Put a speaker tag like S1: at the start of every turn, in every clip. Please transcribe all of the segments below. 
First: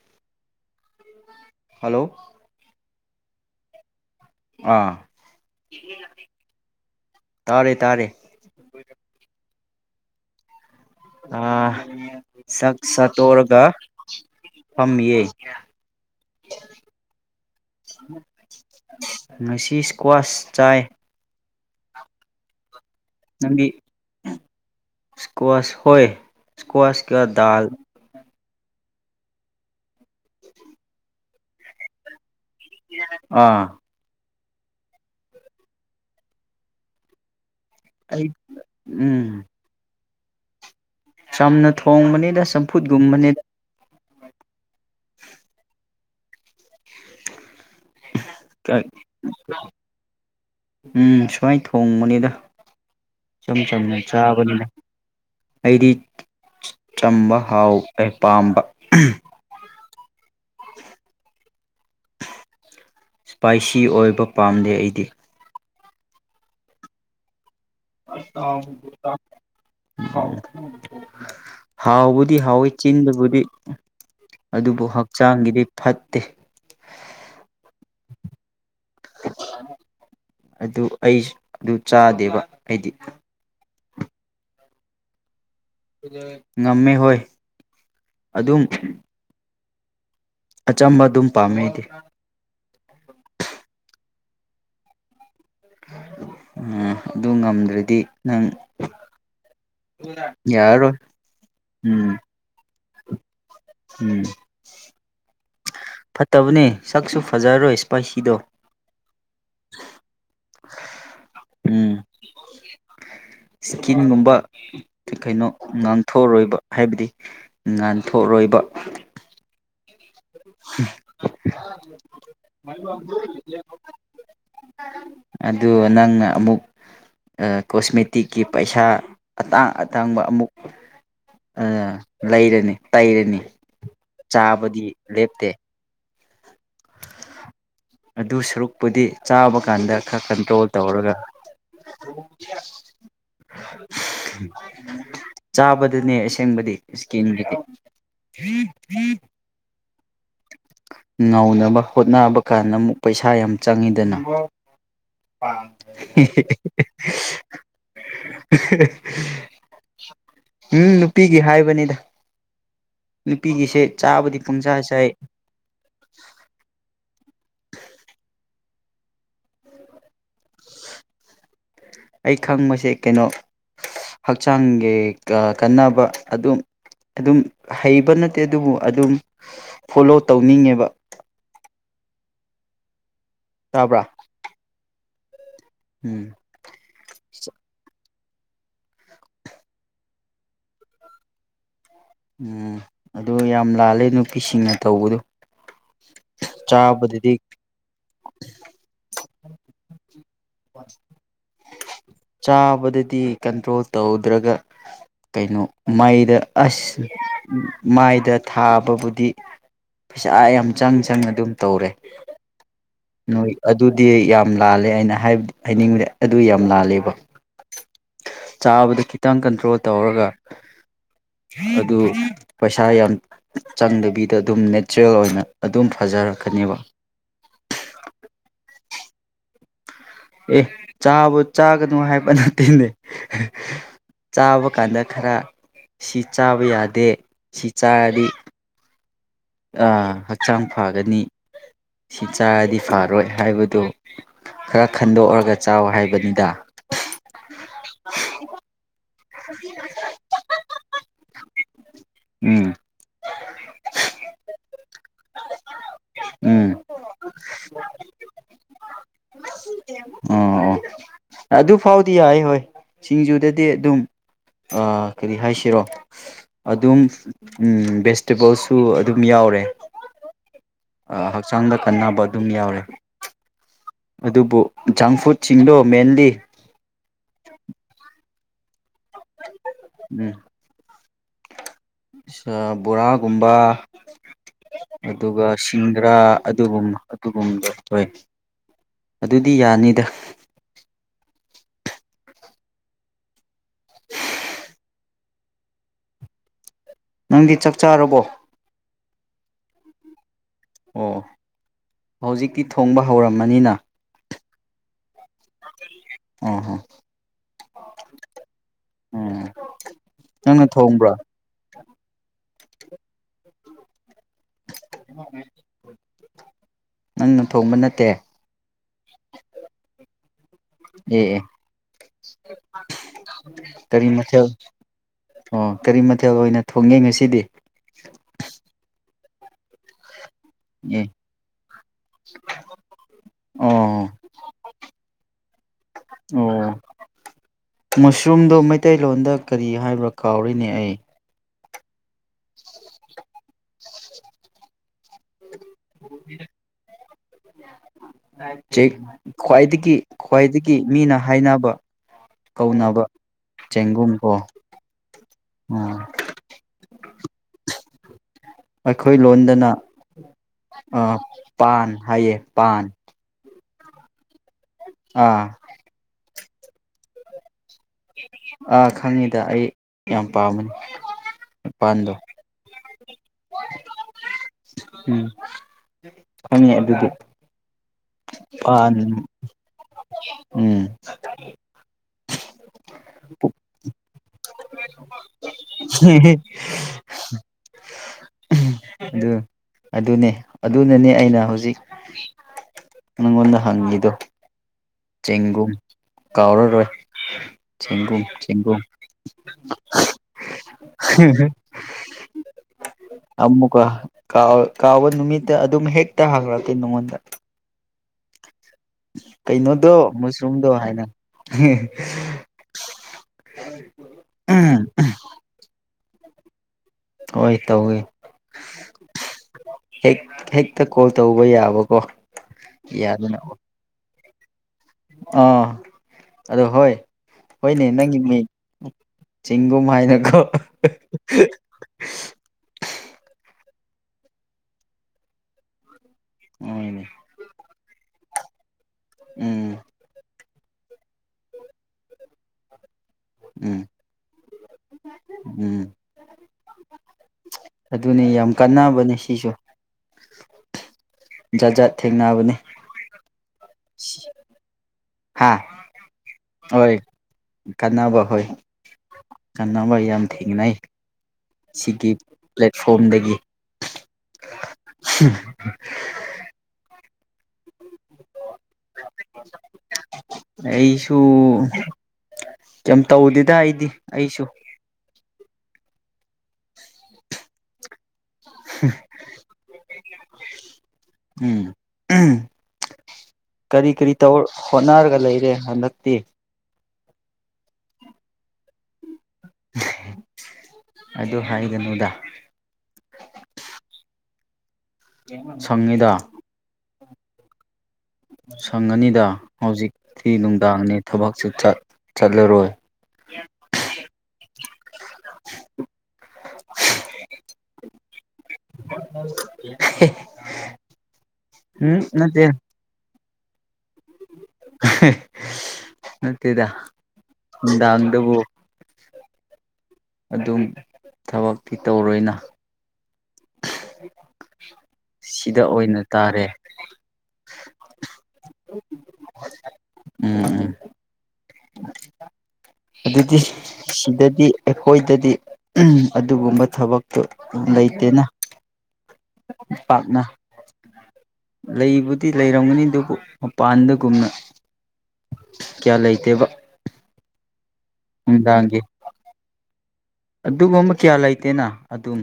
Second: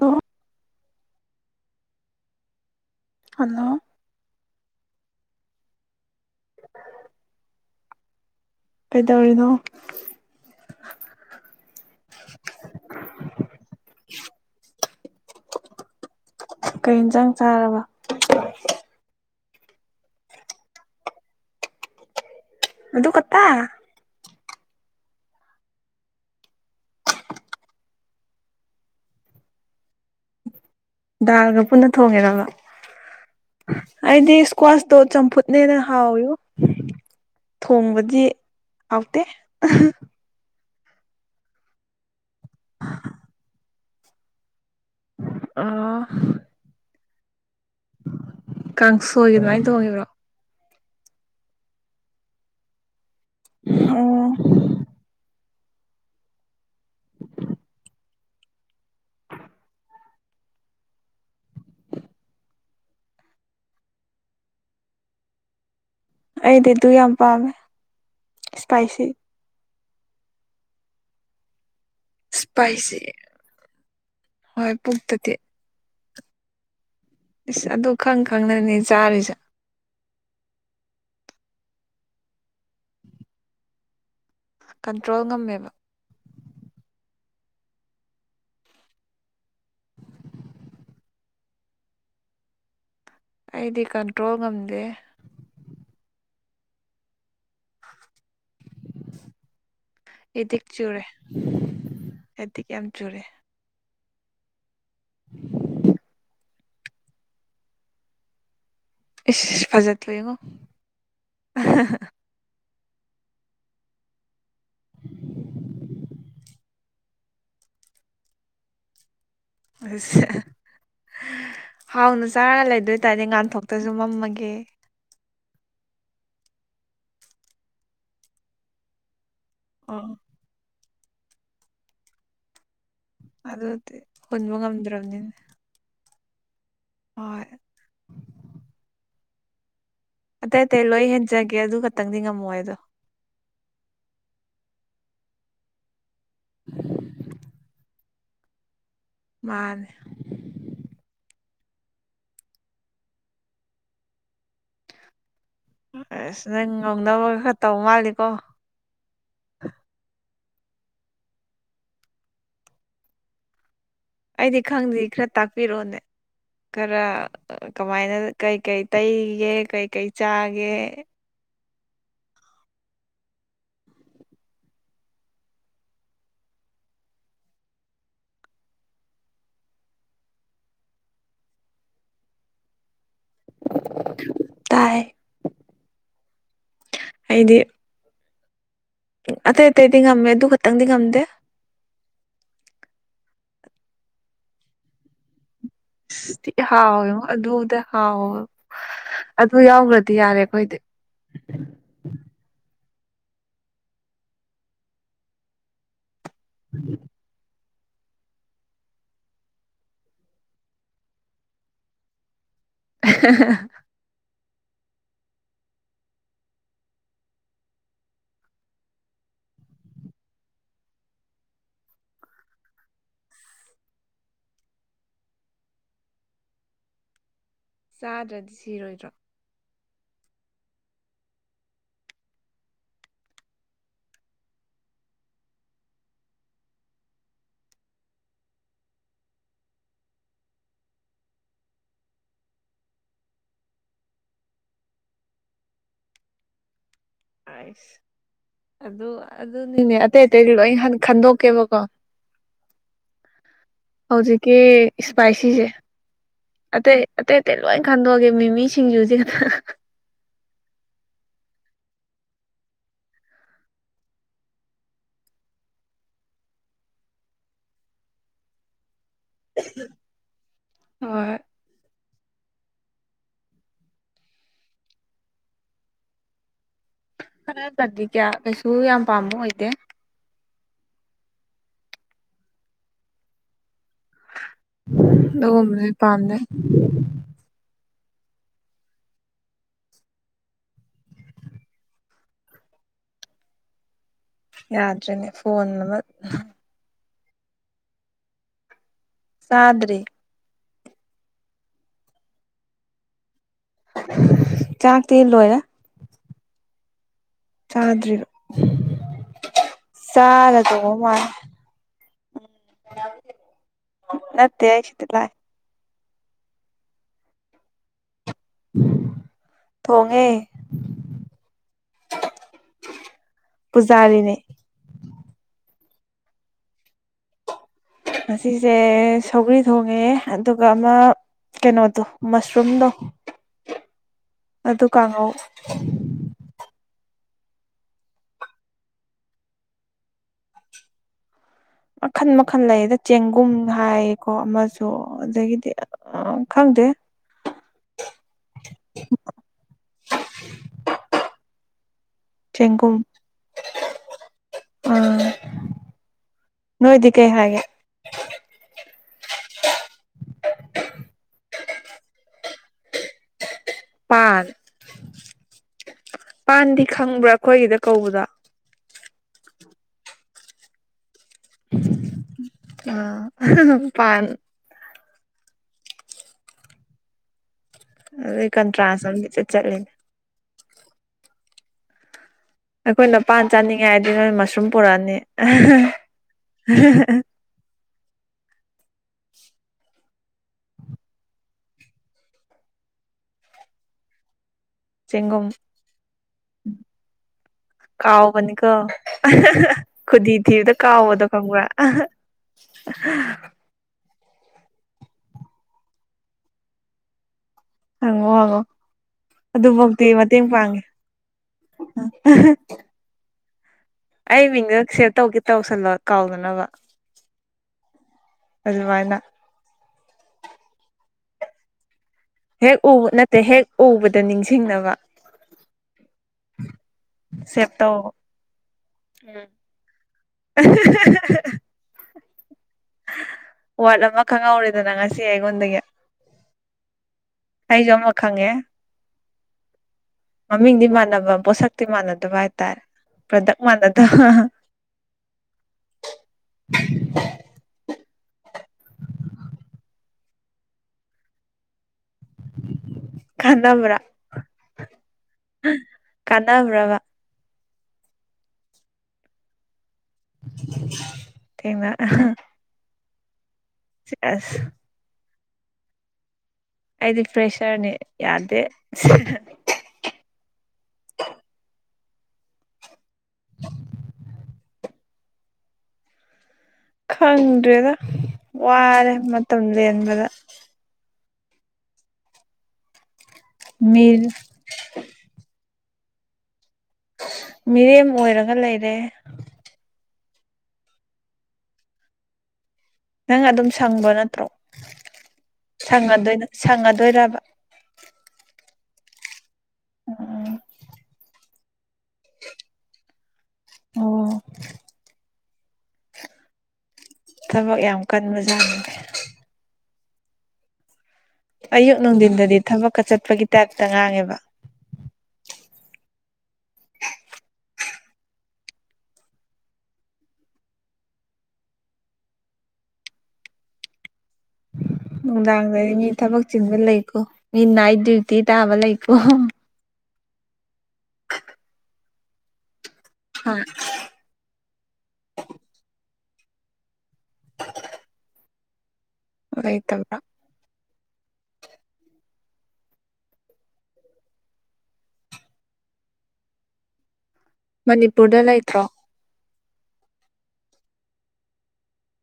S1: ꯂꯣ
S2: hello
S1: hello
S2: ꯑꯥ ꯇꯥꯔꯦ ꯇꯥꯔꯦ
S1: ꯀꯩ ꯇꯧꯔꯤꯅꯣ
S2: ꯑꯥ ꯆꯥꯛꯁ ꯇꯣꯔꯒ ꯐꯝꯃꯤꯌꯦ
S1: ꯀꯩ ꯏꯟꯖꯥꯡ ꯆꯥꯔꯕ
S2: ꯉꯁꯤ ꯏꯁꯀ꯭ꯋꯥꯁ ꯆꯥꯏ
S1: ꯑꯗꯨꯀꯠ
S2: ꯅꯪꯗꯤ ꯏꯁꯀ꯭ꯋꯥꯁ ꯍꯣꯏ ꯏꯁꯀ꯭ꯋꯥꯁꯀ ꯗꯥꯜ
S1: ꯗꯥꯜꯒ ꯄꯨꯟꯅ ꯊꯣꯡꯉꯤꯔꯕ
S2: ꯑꯥ
S1: ꯑꯩꯗꯤ ꯏꯁꯀ꯭ꯋꯥꯁꯇꯣ ꯆꯝꯐꯨꯠꯅꯦꯅ ꯍꯥꯎꯋꯤꯕꯣ ꯊꯣꯡꯕꯗꯤ
S2: ꯑꯩ
S1: ꯍꯥꯎꯇꯦ
S2: ꯎꯝ ꯆꯝꯅ ꯊꯣꯡꯕꯅꯤꯗ ꯆꯝꯐꯨꯠꯒꯨꯝꯕꯅꯤ
S1: ꯑꯥ
S2: ꯇꯛ
S1: ꯀꯥꯡꯁꯣꯏꯒꯤ ꯑꯗꯨꯃꯥꯏꯅ ꯊꯣꯡꯉꯤꯕ꯭ꯔꯣ
S2: ꯎꯝ ꯁꯨꯃꯥꯏꯟ ꯊꯣꯡꯕꯅꯤꯗ ꯏꯆꯝ ꯆꯝꯅ
S1: ꯑꯣ
S2: ꯆꯥꯕꯅꯤ ꯑꯩꯗꯤ ꯆꯝꯕ ꯍꯥꯎ ꯑꯩ ꯄꯥꯝꯕ [inaudible] ꯏꯁꯄꯥꯏꯁꯤ ꯑꯣꯏꯕ ꯄꯥꯝꯗꯦ ꯑꯩꯗꯤ
S1: ꯑꯩꯗꯤ ꯑꯗꯨ ꯌꯥꯝ ꯄꯥꯝꯃꯦ
S2: [unintelligible]
S1: ꯏꯁꯄꯥꯏꯁꯤ
S2: ꯍꯥꯎꯕꯨꯗꯤ ꯍꯥꯎꯋꯤ
S1: ꯏꯁꯄꯥꯏꯁꯤ
S2: ꯆꯤꯟꯗꯕꯨꯗꯤ
S1: ꯍꯣꯏ
S2: ꯑꯗꯨꯕꯨ
S1: ꯄꯨꯛꯇꯗꯤ
S2: ꯍꯛꯆꯥꯡꯒꯤꯗꯤ ꯐꯠꯇꯦ
S1: ꯏꯁ ꯑꯗꯨ ꯈꯪ ꯈꯪꯅꯅꯤ ꯆꯥꯔꯤꯁꯦ
S2: ꯑꯗꯨ ꯑꯩ ꯑꯗꯨ ꯆꯥꯗꯦꯕ ꯑꯩꯗꯤ
S1: ꯀꯟꯇ꯭ꯔꯣꯜ ꯉꯝꯃꯦꯕ
S2: ꯉꯝꯃꯦ ꯍꯣꯏ ꯑꯗꯨꯝ ꯑꯆꯝꯕ ꯑꯗꯨꯝ ꯄꯥꯝꯃꯦ ꯑꯩꯗꯤ
S1: ꯑꯩꯗꯤ ꯀꯟꯇ꯭ꯔꯣꯜ ꯉꯝꯗꯦ
S2: ꯎꯝ ꯑꯗꯨ ꯉꯝꯗ꯭ꯔꯗꯤ ꯅꯪ
S1: [inaudible]
S2: ꯌꯥꯔꯔꯣꯢ ꯎꯝ
S1: ꯑꯦꯏꯗꯤꯛ ꯌꯥꯝ ꯆꯨꯔꯦ
S2: ꯎꯝ
S1: [inaudible]
S2: ꯐꯠꯇꯕꯅꯦ ꯁꯛꯁꯨ ꯐꯖꯔꯔꯣꯏ ꯁ꯭ꯄꯥꯏꯁꯤꯗꯣ
S1: ꯏꯁ ꯐꯖ ꯊꯣꯛꯑꯦ ꯉꯣ ꯑꯍꯥ ꯍꯥ
S2: ꯎꯝ ꯏꯁꯀꯤꯟꯒꯨꯝꯕ ꯀꯩꯅꯣ ꯉꯥꯡꯊꯣꯛꯔꯣꯏꯕ ꯍꯥꯏꯕꯗꯤ ꯉꯥꯟꯊꯣꯛꯔꯣꯏꯕ
S1: ꯍꯥꯎꯅ ꯆꯥꯔꯒ ꯂꯩꯗꯣꯏ ꯇꯔꯗꯤ ꯉꯥꯟꯊꯣꯛꯇꯁꯨ ꯃꯝꯃꯒꯦ
S2: ꯑꯗꯨ ꯅꯪꯅ ꯑꯃꯨꯛ ꯑ ꯀꯣꯁꯃꯦꯇꯤꯛꯀꯤ ꯄꯩꯁꯥ ꯑꯇꯥꯡ
S1: ꯑꯣ
S2: ꯑꯇꯥꯡꯕ ꯑꯃꯨꯛ ꯑ ꯂꯩꯔꯅꯤ ꯇꯩꯔꯅꯤ
S1: ꯑꯗꯨꯗꯤ ꯍꯨꯟꯕ ꯉꯝꯗ꯭ꯔꯕꯅꯤꯅ
S2: ꯇꯦ
S1: ꯍꯣꯏ
S2: ꯑꯗꯨ ꯁꯔꯨꯛꯄꯨꯗꯤ ꯆꯥꯕ ꯀꯥꯟꯗ ꯈꯔ
S1: ꯑꯇꯩ
S2: ꯀꯟꯇ꯭ꯔꯣꯜ
S1: ꯑꯇꯩ ꯂꯣꯏ
S2: ꯇꯧꯔꯒ
S1: ꯍꯦꯟꯖꯒꯦ ꯑꯗꯨ ꯈꯛꯇꯪꯗꯤ ꯉꯝꯃꯣꯏ ꯑꯗꯣ
S2: ꯆꯥꯕꯗꯅꯦ ꯑꯁꯦꯡꯕꯗꯤ ꯏꯁꯀꯤꯟꯒꯤꯗꯤ ꯍ ꯍ [unintelligible]
S1: ꯃꯥꯅꯦ
S2: ꯉꯧꯅꯕ ꯍꯣꯠꯅꯕ ꯀꯥꯟꯗ ꯑꯃꯨꯛ ꯄꯩꯁꯥ ꯌꯥꯝ ꯆꯪꯉꯤꯗꯅ
S1: ꯑꯁ ꯅꯪ ꯉꯧꯅꯕ ꯈꯔ ꯇꯧ ꯃꯥꯜꯂꯤꯀꯣ
S2: ꯎꯝ ꯅꯨꯄꯤꯒꯤ ꯍꯥꯏꯕꯅꯤꯗ ꯅꯨꯄꯤꯒꯤꯁꯦ ꯆꯥꯕ
S1: ꯑꯩꯗꯤ ꯈꯪꯗꯦ ꯈꯔ ꯇꯥꯛꯄꯤꯔꯣꯅꯦ ꯈꯔ ꯀꯃꯥꯏꯅ ꯀꯩꯀꯩ ꯇꯩꯒꯦ ꯀꯩꯀꯩ ꯆꯥꯒꯦ
S2: ꯑꯩ ꯈꯪꯕꯁꯦ ꯀꯩꯅꯣ ꯍꯛꯆꯥꯡꯒꯤ ꯀꯥꯟꯅꯕ ꯑꯗꯨꯝ ꯑꯗꯨꯝ ꯍꯩꯕ ꯅꯠꯇꯦ ꯑꯗꯨꯕꯨ ꯑꯗꯨꯝ ꯐꯣꯜꯂꯣ ꯇꯧꯅꯤꯡꯉꯦꯕ ꯇꯥꯕ꯭ꯔꯥ
S1: ꯇꯥꯏ
S2: ꯎꯝ
S1: ꯑꯩꯗꯤ ꯎ ꯑꯇꯩ ꯑꯇꯩꯗꯤ ꯉꯝꯃꯦ ꯑꯗꯨ ꯈꯛꯇꯪꯗꯤ ꯉꯝꯗꯦ
S2: ꯎꯝ ꯑꯗꯨ ꯌꯥꯝ ꯂꯥꯜꯂꯦ ꯅꯨꯄꯤꯁꯤꯡꯅ ꯇꯧꯕꯗꯣ
S1: ꯏꯁ ꯊꯤ ꯍꯥꯎꯋꯦꯉꯣ ꯑꯗꯨꯗ ꯍꯥꯎꯕ ꯑꯗꯨ ꯌꯥꯎꯈꯒ꯭ꯔꯗꯤ ꯌꯥꯔꯦ ꯑꯩꯈꯣꯏꯗꯤ
S2: ꯆꯥꯕꯗꯗꯤ ꯀꯟꯇ꯭ꯔꯣꯜ ꯇꯧꯗ꯭ꯔꯒ ꯀꯩꯅꯣ ꯃꯥꯏꯗ ꯑꯁ ꯃꯥꯏꯗ ꯊꯥꯕꯕꯨꯗꯤ ꯄꯩꯁꯥ ꯌꯥꯝ ꯆꯪ ꯆꯪꯅ ꯑꯗꯨꯝ ꯇꯧꯔꯦ ꯅꯣꯏ ꯑꯗꯨꯗꯤ ꯌꯥꯝ ꯂꯥꯜꯂꯦ ꯑꯩꯅ ꯍꯥꯏꯕ ꯍꯥꯏꯅꯤꯡꯕꯗꯤ ꯑꯗꯨ ꯌꯥꯝ ꯂꯥꯜꯂꯦꯕ ꯆꯥꯕꯗ ꯈꯤꯇꯪ ꯀꯟꯇ꯭ꯔꯣꯜ ꯇꯧꯔꯒ ꯑꯗꯨ ꯄꯩꯁꯥ ꯌꯥꯝ ꯆꯪꯗꯕꯤꯗ ꯑꯗꯨꯝ ꯅꯦꯆꯔꯦꯜ ꯑꯣꯏꯅ ꯑꯗꯨꯝ ꯐꯖꯔꯛꯀꯅꯦꯕ
S1: ꯆꯥꯗ꯭ꯔꯗꯤ ꯁꯤꯔꯣꯏꯗ꯭ꯔꯣ
S2: ꯑꯦ ꯆꯥꯕ ꯆꯥꯒꯅꯨ ꯍꯥꯏꯕ ꯇꯠꯇꯦꯅꯦ ꯆꯥꯕ ꯀꯥꯟꯗ ꯈꯔ ꯁꯤ ꯆꯥꯕ ꯌꯥꯗꯦ ꯁꯤ ꯆꯥꯔꯗꯤ ꯑ ꯍꯛꯆꯥꯡ ꯐꯒꯅꯤ ꯁꯤ ꯆꯥꯔꯗꯤ ꯐꯔꯣꯏ ꯍꯥꯏꯕꯗꯨ ꯈꯔ ꯈꯟꯗꯣꯛꯑꯒ ꯆꯥꯎ ꯍꯥꯏꯕꯅꯤꯗ
S1: ꯍꯥꯏꯁ ꯑꯗꯨ ꯑꯗꯨꯅꯤꯅꯦ ꯑꯇꯩ ꯑꯇꯩꯗꯤ ꯂꯣꯏ ꯈꯟꯗꯣꯛꯀꯦꯕꯀꯣ
S2: ꯎꯝ
S1: ꯍꯧꯖꯤꯛꯀꯤ ꯏꯁꯄꯥꯏꯁꯤꯁꯦ
S2: ꯎꯝ
S1: ꯑꯇꯩ ꯑꯇꯩ ꯑꯇꯩ ꯂꯣꯏ ꯈꯟꯗꯣꯛꯑꯒꯦ ꯃꯤꯃꯤ ꯁꯤꯡꯖꯨꯁꯦ ꯈꯇꯪ
S2: ꯑꯣ ꯑꯣ ꯑꯗꯨ ꯐꯥꯎꯗꯤ ꯌꯥꯏ ꯍꯣꯏ ꯁꯤꯡꯖꯨꯗꯗꯤ ꯑꯗꯨꯝ ꯑ ꯀꯔꯤ ꯍꯥꯏꯁꯤꯔꯣ ꯑꯗꯨꯝ ꯎꯝ ꯕꯦꯁ ꯇꯦꯕꯜꯁꯨ ꯑꯗꯨꯝ ꯌꯥꯎꯔꯦ ꯑ
S1: ꯍꯣꯏ
S2: ꯍꯛꯆꯥꯡꯗ ꯀꯟꯅꯕ ꯑꯗꯨꯝ ꯌꯥꯎꯔꯦ ꯑꯗꯨꯕꯨ ꯖꯪ ꯐꯨꯗꯁꯤꯡꯗꯣ ꯃꯦꯟꯂꯤ
S1: ꯈꯔ ꯇꯗꯤ ꯀꯌꯥ ꯀꯩꯁꯨ ꯌꯥꯝ ꯄꯥꯝꯕ ꯑꯣꯏꯗꯦ
S2: ꯎꯝ ꯕꯣꯔꯥꯒꯨꯝꯕ ꯑꯗꯨꯒ
S1: ꯑꯗꯨꯒꯨꯝꯕꯗꯤ
S2: ꯁꯤꯡꯗ꯭ꯔꯥ
S1: ꯄꯥꯝꯗꯦ
S2: ꯑꯗꯨꯒꯨꯝꯕ ꯑꯗꯨꯒꯨꯝꯕ ꯍꯣꯏ ꯑꯗꯨꯗꯤ ꯌꯥꯅꯤꯗ ꯍ
S1: ꯌꯥ꯭ꯔꯦꯅꯦ ꯐꯣꯟ ꯅꯝꯕ
S2: ꯅꯪꯗꯤ ꯆꯞ ꯆꯥꯔꯕꯣ
S1: ꯁꯥꯗꯔꯤ
S2: ꯑꯣ ꯍꯧꯖꯤꯛꯇꯤ ꯊꯣꯡꯕ ꯍꯧꯔꯝꯃꯅꯤꯅ
S1: ꯆꯥꯛꯇꯤ ꯂꯣꯏꯔꯦ
S2: ꯑꯝ ꯍꯝ
S1: ꯆꯥꯗ꯭ꯔꯤꯕ
S2: ꯎꯝ ꯅꯪꯅ
S1: ꯆꯥꯔꯗꯧꯕ
S2: ꯊꯣꯡꯕ꯭ꯔꯣ
S1: ꯃꯥ ꯅ
S2: ꯅꯪꯅ ꯊꯣꯡꯕ ꯅꯠꯇꯦ
S1: ꯊꯣꯡꯉꯦ
S2: ꯑꯦ ꯑꯦ ꯀꯔꯤ
S1: ꯄꯨꯖꯥꯔꯤꯅꯦ
S2: ꯃꯊꯦꯜ ꯑꯣ ꯀꯔꯤ ꯃꯊꯦꯜ ꯑꯣꯏꯅ ꯊꯣꯡꯉꯦ ꯉꯁꯤꯗꯤ
S1: ꯉꯁꯤꯁꯦ ꯁꯧꯒ꯭ꯔꯤ ꯊꯣꯡꯉꯦ ꯑꯗꯨꯒ ꯑꯃ
S2: ꯑꯦ
S1: ꯀꯩꯅꯣꯗꯣ ꯃꯁꯔꯨꯝꯗꯣ
S2: ꯑꯣ
S1: ꯑꯗꯨ ꯀꯥꯡꯉꯧ
S2: ꯑꯣ ꯃꯨꯁꯔꯨꯝꯗꯣ ꯃꯩꯇꯩꯂꯣꯟꯗ ꯀꯔꯤ ꯍꯥꯏꯕ ꯀꯥꯎꯔꯤꯅꯦ ꯑꯩ
S1: ꯃꯈꯟ ꯃꯈꯜ ꯂꯩꯌꯦ ꯑꯗꯨ ꯆꯦꯡꯒꯨꯝ ꯍꯥꯏꯌꯦꯀꯣ ꯑꯃꯁꯨ ꯑꯗꯨꯗꯒꯤꯗꯤ ꯈꯪꯗꯦ
S2: ꯆꯦꯛ ꯈ꯭ꯋꯥꯏꯗꯒꯤ ꯈ꯭ꯋꯥꯏꯗꯒꯤ ꯃꯤꯅ ꯍꯥꯏꯅꯕ
S1: ꯆꯦꯡꯒꯨꯝ
S2: ꯀꯧꯅꯕ ꯆꯦꯡꯒꯨꯝ ꯀꯣ ꯎꯝ
S1: ꯅꯣꯏꯗ ꯀꯩ ꯍꯥꯏꯦ
S2: ꯑꯩꯈꯣꯏ ꯂꯣꯟꯗꯅ ꯄꯥꯟ ꯍꯥꯏꯌꯦ ꯄꯥꯟ
S1: ꯄꯔ
S2: ꯑꯥ
S1: ꯄꯥꯟꯗꯤ ꯈꯪꯕ꯭ꯔꯥ ꯑꯩꯈꯣꯏꯒꯤꯗ ꯀꯧꯕꯗ
S2: ꯑꯥ ꯈꯪꯉꯤꯗ ꯑꯩ ꯌꯥꯝ ꯄꯥꯝꯕꯅꯤ ꯄꯥꯟꯗꯣ
S1: ꯑ ꯄꯥꯟ
S2: ꯎꯝ ꯐꯉ ꯑꯗꯨꯗꯤ
S1: ꯑꯗꯨꯏ
S2: ꯑ
S1: ꯀꯟꯇ꯭ꯔꯥꯁ ꯑꯃꯗꯤ ꯏꯆꯠ ꯆꯠꯂꯤꯅꯦ
S2: ꯎꯝ
S1: ꯑꯩꯈꯣꯏꯅꯄꯥꯟ ꯆꯥꯅꯤꯡꯉꯥꯏꯗꯤ ꯅꯣꯏ ꯃꯁꯔꯨꯝ ꯄꯨꯔꯛꯑꯅꯤ
S2: ꯑꯗꯨ ꯑꯗꯨꯅꯦ ꯑꯗꯨꯅꯅꯦ ꯑꯩꯅ ꯍꯧꯖꯤꯛ ꯅꯪꯉꯣꯟꯗ ꯍꯪꯉꯤꯗꯣ
S1: ꯆꯒꯨꯝ
S2: ꯆꯦꯡꯒꯨꯝ ꯀꯥꯎꯔꯔꯣꯏ ꯆꯦꯡꯒꯨꯝ
S1: ꯀꯑꯣꯕꯅꯤ
S2: ꯆꯦꯡꯒꯨꯝ
S1: ꯀ ꯈꯨꯗꯤ ꯊꯔꯗ ꯀꯥꯎꯑꯣꯗꯣ ꯈꯪꯕ꯭ꯔꯥ
S2: ꯀꯥꯎ ꯀꯥꯎꯕ ꯅꯨꯃꯤꯠꯇ ꯑꯗꯨꯝ ꯍꯦꯛꯇ ꯍꯈ꯭ꯔꯛꯀꯦ ꯅꯉꯣꯟꯗ
S1: ꯍꯪꯉꯣ ꯍꯪꯉꯣ
S2: ꯀꯩꯅꯣꯗꯣ
S1: ꯑꯗꯨꯐꯧꯗꯤꯤ ꯃꯇꯦꯡ
S2: ꯃꯨꯁꯔꯨꯝꯗꯣ
S1: ꯄꯥꯡꯉꯦ
S2: ꯍꯥꯏꯅ
S1: ꯑꯩ ꯃꯤꯡꯗ ꯁꯦꯔ ꯇꯧꯒꯦ ꯇꯧꯁꯜꯂꯣ ꯀꯥꯎꯗꯅꯕ
S2: ꯍꯣꯏ ꯇꯧꯋꯦ
S1: ꯑꯗꯨꯃꯥꯏꯅ
S2: ꯍꯦꯛ ꯍꯦꯛꯇ ꯀꯣꯜ ꯇꯧꯕ ꯌꯥꯕꯀꯣ
S1: ꯍꯦꯛ ꯎꯕ
S2: ꯌꯥꯗꯅ
S1: ꯅꯠꯇꯦ ꯍꯦꯛ ꯎꯕꯗ ꯅꯤꯡꯁꯤꯡꯅꯕ
S2: ꯑꯥ ꯑꯗꯣ ꯍꯣꯏ
S1: ꯁꯦꯞ
S2: ꯍꯣꯏꯅꯦ
S1: ꯇꯧ
S2: ꯅꯪꯒꯤ ꯃꯤ
S1: ꯎꯝ
S2: ꯆꯤꯡꯒꯨꯝ ꯍꯥꯏꯅꯀꯣ ꯍ
S1: ꯋꯥꯠ ꯑꯃ ꯈꯪꯍꯧꯔꯦꯗꯅ ꯉꯁꯤ ꯑꯩꯉꯣꯟꯗꯒꯤ
S2: ꯍꯣꯏꯅꯦ
S1: ꯑꯩꯖꯨ ꯑꯃ ꯈꯪꯉꯦ
S2: ꯎꯝ
S1: ꯃꯃꯤꯡꯗꯤ ꯃꯥꯟꯅꯕ ꯄꯣꯠꯁꯛꯇꯤ ꯃꯥꯟꯅꯗꯕ ꯍꯥꯏꯇꯥꯔꯦ ꯄ꯭ꯔꯗꯛ
S2: ꯎꯝ
S1: ꯃꯥꯟꯅꯗꯕ
S2: ꯎꯝ ꯑꯗꯨꯅꯤ ꯌꯥꯝ ꯀꯥꯟꯅꯕꯅꯦ ꯁꯤꯁꯨ ꯖꯥꯠ ꯖꯥꯠ ꯊꯦꯡꯅꯕꯅꯤ
S1: ꯀꯟꯅꯥꯕ꯭ꯔꯥ
S2: ꯍꯥꯥ ꯍꯣꯏ ꯀꯥꯟꯅꯕ ꯍꯣꯏ ꯀꯥꯟꯅꯕ ꯌꯥꯝ ꯊꯦꯡꯅꯩ
S1: ꯊꯦꯡꯅ
S2: ꯁꯤꯒꯤ ꯄ꯭ꯂꯦꯠꯐꯣꯝꯗꯒꯤ
S1: ꯑꯁ
S2: ꯎ [unintelligible]
S1: ꯑꯩꯗꯤ ꯄ꯭ꯔꯦꯁꯔꯅꯤ ꯌꯥꯗꯦ
S2: ꯑꯩꯁꯨ ꯀꯩꯝ ꯇꯧꯗꯦꯗ ꯑꯩꯗꯤ ꯑꯩꯁꯨ
S1: ꯈꯪꯗ꯭ꯔꯦꯗ ꯋꯥꯔꯦ ꯃꯇꯝ ꯂꯦꯟꯕꯗ
S2: ꯎꯝ ꯀꯔꯤ ꯀꯔꯤ ꯇꯧꯔ ꯍꯣꯠꯅꯔꯒ ꯂꯩꯔꯦ ꯍꯟꯗꯛꯇꯤ
S1: ꯃꯤꯔꯦꯝ ꯑꯣꯏꯔꯒ ꯂꯩꯔꯦ
S2: ꯑꯗꯨ ꯍꯥꯏꯒꯅꯨꯗ
S1: ꯅꯪ ꯑꯗꯨꯝ ꯁꯪꯕꯣ ꯅꯠꯇ꯭ꯔꯣ
S2: ꯁꯪꯉꯤꯗ
S1: ꯁꯪꯉꯗꯣꯏ ꯁꯪꯉꯗꫭꯏꯔꯕ
S2: ꯁꯪꯉꯅꯤꯗ ꯍꯧꯖꯤꯛꯇꯤ ꯅꯨꯡꯗꯥꯡꯅꯤ ꯊꯕꯛꯁꯨ ꯆꯠ ꯆꯠꯂꯔꯣꯏ
S1: ꯎꯝ
S2: [unintelligible]
S1: ꯊꯕꯛ ꯌꯥꯝ ꯀꯟꯕꯖꯠꯅꯤꯅꯦ
S2: [unintelligible]
S1: ꯑꯌꯨꯛ
S2: ꯎꯝ ꯅꯠꯇꯦ
S1: ꯅꯨꯡꯊꯤꯟꯗꯗꯤ ꯊꯕꯛꯀ ꯆꯠꯄꯒꯤ ꯇꯥꯏꯞꯇ ꯉꯥꯡꯉꯦꯕ
S2: ꯅꯠꯇꯦꯗ ꯅꯨꯡꯗꯥꯕꯨ ꯑꯗꯨꯝ ꯊꯕꯛꯇꯤ ꯇꯧꯔꯣꯏꯅ [unintelligible] ꯁꯤꯗ
S1: ꯅꯨꯡꯗꯥꯡꯗꯗꯤ
S2: ꯑꯣꯏꯅ
S1: ꯃꯤ ꯊꯕꯛ
S2: ꯇꯥꯔꯦ
S1: ꯆꯤꯟꯕ ꯂꯩꯀꯣ ꯃꯤ ꯅꯥꯏꯠ ꯗ꯭ꯌꯨꯇꯤ ꯇꯥꯕ ꯂꯩꯀꯣ
S2: ꯎꯝ ꯑꯗꯨꯗꯤ
S1: ꯍꯥ
S2: ꯁꯤꯗꯗꯤ ꯑꯩꯈꯣꯏꯗꯗꯤ ꯑꯗꯨꯒꯨꯝꯕ ꯊꯕꯛꯇꯣ ꯂꯩꯇꯦꯅ
S1: ꯂꯩꯇꯕ꯭ꯔꯥ
S2: ꯄꯥꯛꯅ ꯂꯩꯕꯨꯗꯤ ꯂꯩꯔꯝꯒꯅꯤ ꯑꯗꯨꯕꯨ ꯃꯄꯥꯟꯗꯒꯨꯝꯅ ꯀꯌꯥ ꯂꯩꯇꯦꯕ
S1: ꯃꯅꯤꯄꯨꯔꯗ
S2: ꯅꯨꯡꯗꯥꯡꯒꯤ
S1: ꯂꯩꯇ꯭ꯔꯣ
S2: ꯑꯗꯨꯒꯨꯝꯕ ꯀꯌꯥ ꯂꯩꯇꯦꯅ ꯑꯗꯨꯝ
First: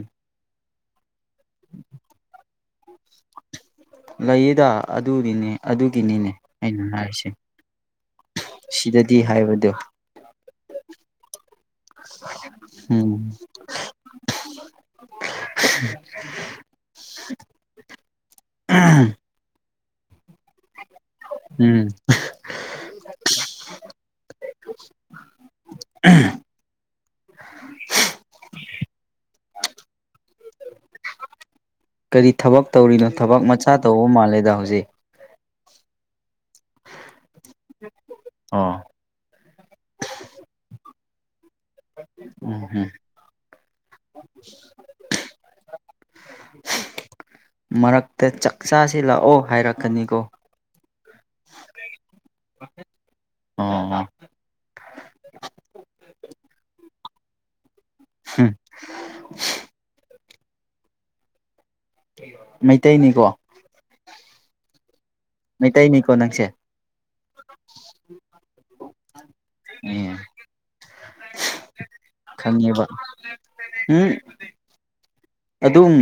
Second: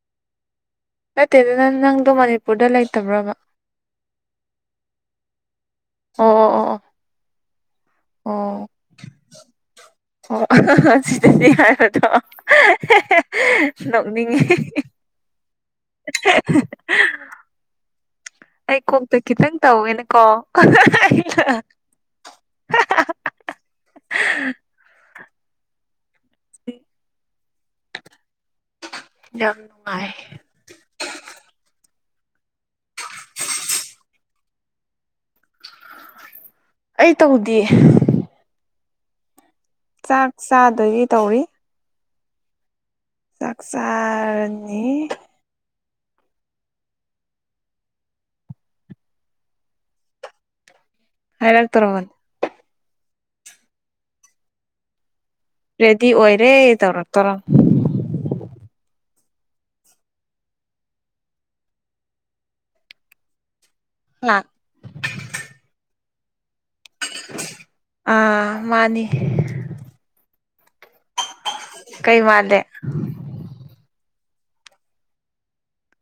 S1: ꯅꯠꯇꯦꯗ ꯅꯪ ꯅꯪꯗꯣ ꯃꯅꯤꯄꯨꯔꯗ ꯂꯩꯇꯕ꯭ꯔꯕ
S2: ꯂꯩꯌꯦꯗ ꯑꯗꯨꯒꯤꯅꯤ
S1: ꯑꯣ
S2: ꯑꯗꯨꯒꯤꯅꯤꯅꯦ
S1: ꯑꯣ ꯑꯣ
S2: ꯑꯩꯅ ꯍꯥꯏꯔꯤꯁꯦ
S1: ꯑꯣ
S2: ꯁꯤꯗꯗꯤ ꯍꯥꯏꯕꯗꯣ
S1: ꯑꯣ ꯁꯤꯗꯗꯤ ꯍꯥꯏꯕꯗꫭ
S2: ꯎꯝ
S1: ꯅꯣꯛꯅꯤꯡꯉꯤ ꯑꯩ ꯀꯣꯛꯇ ꯈꯤꯇꯪ ꯇꯧꯋꯦꯅꯀꯣ
S2: ꯎꯝ [unintelligible]
S1: ꯌꯥꯝ ꯅꯨꯡꯉꯥꯏ
S2: ꯀꯔꯤ ꯊꯕꯛ ꯇꯧꯔꯤꯅꯣ ꯊꯕꯛ ꯃꯆꯥ ꯇꯧꯕ ꯃꯥꯜꯂꯦꯗ ꯍꯧꯖꯤꯛ
S1: ꯑꯩ ꯇꯧꯗ‌ꯦ
S2: ꯑꫭ
S1: ꯆꯥꯛ ꯆꯥꯗꫭꯏꯒꯤ ꯇꯧꯔꯤ
S2: ꯑꯣ ꯍ [unintelligible]
S1: ꯆꯥꯛ ꯆꯥꯔꯅꯤ
S2: ꯃꯔꯛꯇ ꯆꯥꯛꯆꯁꯤ ꯂꯥꯛꯑꯣ ꯍꯥꯏꯔꯛꯀꯅꯤꯀꯣ
S1: ꯍꯥꯏꯛ ꯇꯔꯣꯕꯅꯤ
S2: ꯑꯣ
S1: ꯔꯦꯗꯤ ꯑꯣꯏꯔꯦ ꯇꯧꯔꯛꯇꫭꯔꯕꯅꯤ
S2: ꯍꯝ ꯃꯩꯇꯩꯅꯤꯀꯣ
S1: ꯉꯥ
S2: ꯃꯩꯇꯩꯅꯤꯀꯣ ꯅꯪꯁꯦ
S1: ꯑꯥ ꯃꯥꯅꯤ
S2: ꯎ
S1: ꯀꯩ ꯃꯥꯜꯂꯦ
S2: ꯈꯪꯉꯦꯕ ꯎꯝ ꯑꯗꯨꯝ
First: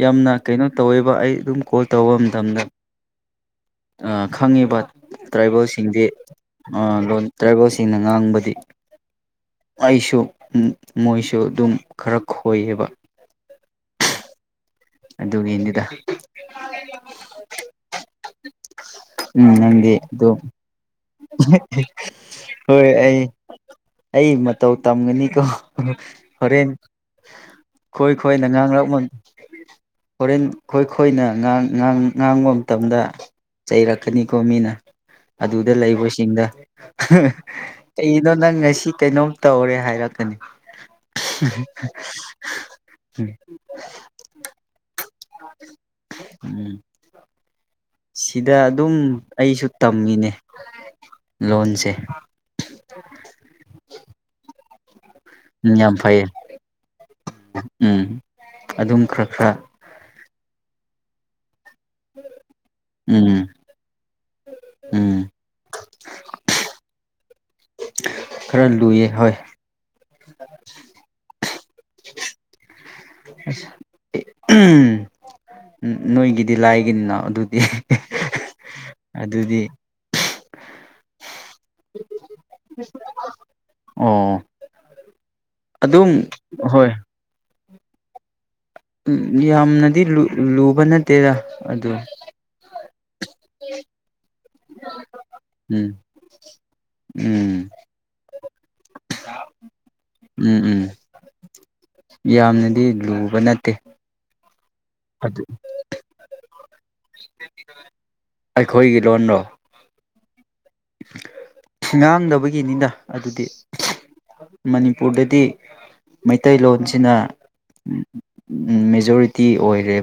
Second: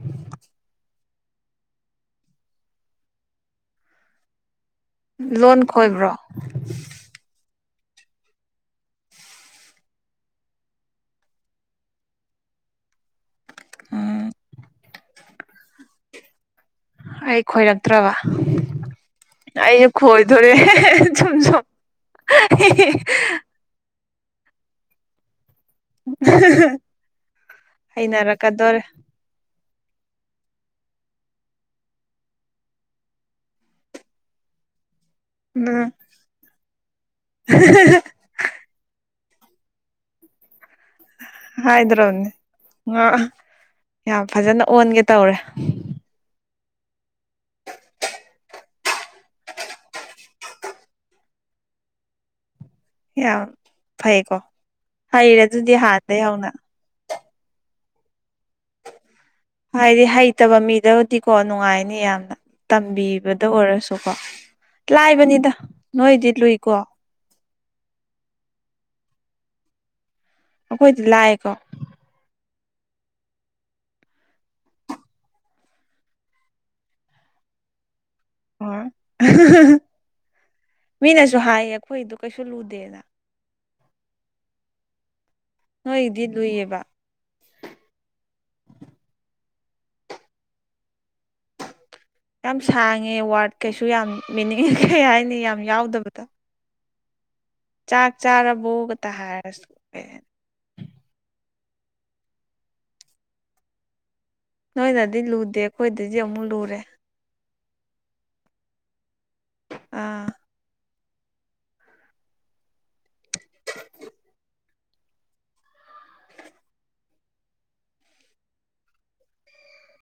S2: ꯌꯥꯝꯅ ꯀꯩꯅꯣ ꯇꯧꯋꯦꯕ ꯑꯩ ꯑꯗꯨꯝ ꯀꯣꯜ ꯇꯧꯕ ꯃꯇꯝꯗ ꯑ ꯈꯪꯉꯤꯕ
S1: ꯂꯣꯟ
S2: ꯇ꯭ꯔꯥꯏꯕꯦꯜꯁꯤꯡꯗꯤ
S1: ꯈꯣꯏꯕ꯭ꯔꯣ
S2: ꯑ ꯂꯣꯟ ꯇ꯭ꯔꯥꯏꯕꯦꯜꯁꯤꯡꯅ ꯉꯥꯡꯕꯗꯤ ꯑꯩꯁꯨ ꯃꯃꯣꯏꯁꯨ ꯑꯗꯨꯝ ꯈꯔ ꯈꯣꯏꯌꯦꯕ
S1: ꯎꯝ
S2: ꯑꯗꯨꯒꯤꯅꯦꯗ
S1: ꯑꯩ ꯈꯣꯏꯔꯛꯇ꯭ꯔꯕ
S2: ꯎꯝ
S1: ꯑꯩꯖꯨ
S2: ꯅꯪꯗꯤ ꯑꯗꯨꯝ
S1: ꯈꯣꯏꯗꯣꯔꯦ ꯆꯨꯝ ꯆꯝ
S2: ꯍꯣꯏ ꯑꯩ ꯑꯩ ꯃꯇꯧ ꯇꯝꯒꯅꯤꯀꯣ ꯍꯣꯔꯦꯟ ꯈꯣꯏ ꯈꯣꯏꯅ
S1: ꯍꯩꯅꯔꯛꯀꯗꯣꯔꯦ
S2: ꯉꯥꯡꯂꯛꯃꯟ ꯍꯣꯔꯦꯟ ꯈꯣꯏ ꯈꯣꯏꯅ ꯉꯥꯡ ꯉꯥꯡ ꯉꯥꯡꯕ ꯃꯇꯝꯗ ꯆꯩꯔꯛꯀꯅꯤꯀꯣ ꯃꯤꯅ ꯑꯗꯨꯗ
S1: ꯎꯝ
S2: ꯂꯩꯕꯁꯤꯡꯗ ꯀꯩꯅꯣ ꯅꯪ ꯉꯁꯤ ꯇꯨ ꯀꯩꯅꯣꯝ ꯇꯧꯔꯦ ꯍꯥꯏꯔꯛꯀꯅꯤ
S1: ꯍꯥꯏꯗ꯭ꯔꯣꯕꯅꯦ ꯉꯥ ꯌꯥꯝ ꯐꯖꯅ ꯑꯣꯟꯒꯦ ꯇꯧꯔꯦ
S2: ꯎꯝ ꯁꯤꯗ ꯑꯗꯨꯝ ꯑꯩꯁꯨ ꯇꯝꯃꯤꯅꯦ ꯂꯣꯟꯁꯦ
S1: ꯌꯥꯝ ꯐꯩꯀꯣ ꯍꯩꯔꯦ
S2: ꯎꯝ
S1: ꯑꯗꯨꯗꯤ
S2: ꯌꯥꯝ
S1: ꯍꯥꯟꯅꯗꯩ
S2: ꯐꯩꯌꯦ
S1: ꯍꯧꯅ
S2: ꯎꯝ ꯑꯗꯨꯝ ꯈꯔ ꯈꯔ
S1: ꯍꯥꯏꯗꯤ ꯍꯩꯇꯕ ꯃꯤꯗꯕꯨꯗꯤ ꯀꯣ ꯅꯨꯡꯉꯥꯏꯅꯤ ꯌꯥꯝꯅ
S2: ꯎꯝ
S1: ꯇꯝꯕꯤꯕꯗ ꯑꯣꯏꯔꯁꯨꯀꯣ
S2: ꯎꯝ
S1: ꯂꯥꯏꯕꯅꯤꯗ ꯅꯣꯏꯗꯤ ꯂꯨꯏꯀꯣ
S2: ꯈꯔ ꯂꯨꯏꯌꯦ ꯍꯣꯏ
S1: ꯑꯩꯈꯣꯏꯗꯤ ꯂꯥꯏꯑꯦꯀꯣ
S2: ꯑꯁ ꯎꯝ ꯅꯣꯏꯒꯤꯗꯤ ꯂꯥꯏꯒꯤꯅꯤꯅ ꯑꯗꯨꯗꯤ ꯑꯗꯨꯗꯤ
S1: ꯍꯣꯏ ꯃꯤꯅꯁꯨ ꯍꯥꯏꯌꯦ ꯑꯩꯈꯣꯏꯗꯣ ꯀꯩꯁꯨ ꯂꯨꯗꯦꯅ
S2: ꯑꯣ ꯑꯗꯨꯝ
S1: ꯅꯣꯏꯒꯤꯗꯤ ꯂꯨꯏꯌꯦꯕ
S2: ꯍꯣꯏ ꯎꯝ ꯌꯥꯝꯅꯗꯤ ꯂꯨ ꯂꯨꯕ ꯅꯠꯇꯦꯗ ꯑꯗꯣ
S1: ꯌꯥꯝ ꯁꯥꯡꯉꯦ ꯋꯥꯔꯗ ꯀꯩꯁꯨ ꯌꯥꯝ ꯃꯤꯅꯤꯡ ꯀꯩ ꯍꯥꯏꯅꯤ ꯌꯥꯝ
S2: ꯎꯝ
S1: ꯌꯥꯎꯗꯕꯗꯣ
S2: ꯎꯝ
S1: ꯆꯥꯛ ꯆꯥꯔꯕꯣꯒꯇ ꯍꯥꯏꯔꯁꯨ ꯀꯩ ꯍꯥꯏꯅꯤ
S2: ꯎꯝ ꯎꯝ ꯌꯥꯝꯅꯗꯤ ꯂꯨꯕ ꯅꯠꯇꯦ
S1: ꯅꯣꯏꯅꯗꯤ
S2: ꯑꯗꯨ
S1: ꯂꯨꯗꯦ ꯑꯩꯈꯣꯏꯗꯗꯤ ꯑꯃꯨꯛ ꯂꯨꯔꯦ
S2: ꯑꯩꯈꯣꯏꯒꯤ ꯂꯣꯟꯔꯣ
S1: ꯑꯥ
S2: ꯉꯥꯡꯗꯕꯒꯤꯅꯤꯅ ꯑꯗꯨꯗꯤ ꯃꯅꯤꯄꯨꯔꯗꯗꯤ ꯃꯩꯇꯩꯂꯣꯟꯁꯤꯅ ꯃꯦꯖꯣꯔꯤꯇꯤ ꯑꯣꯏꯔꯦꯕ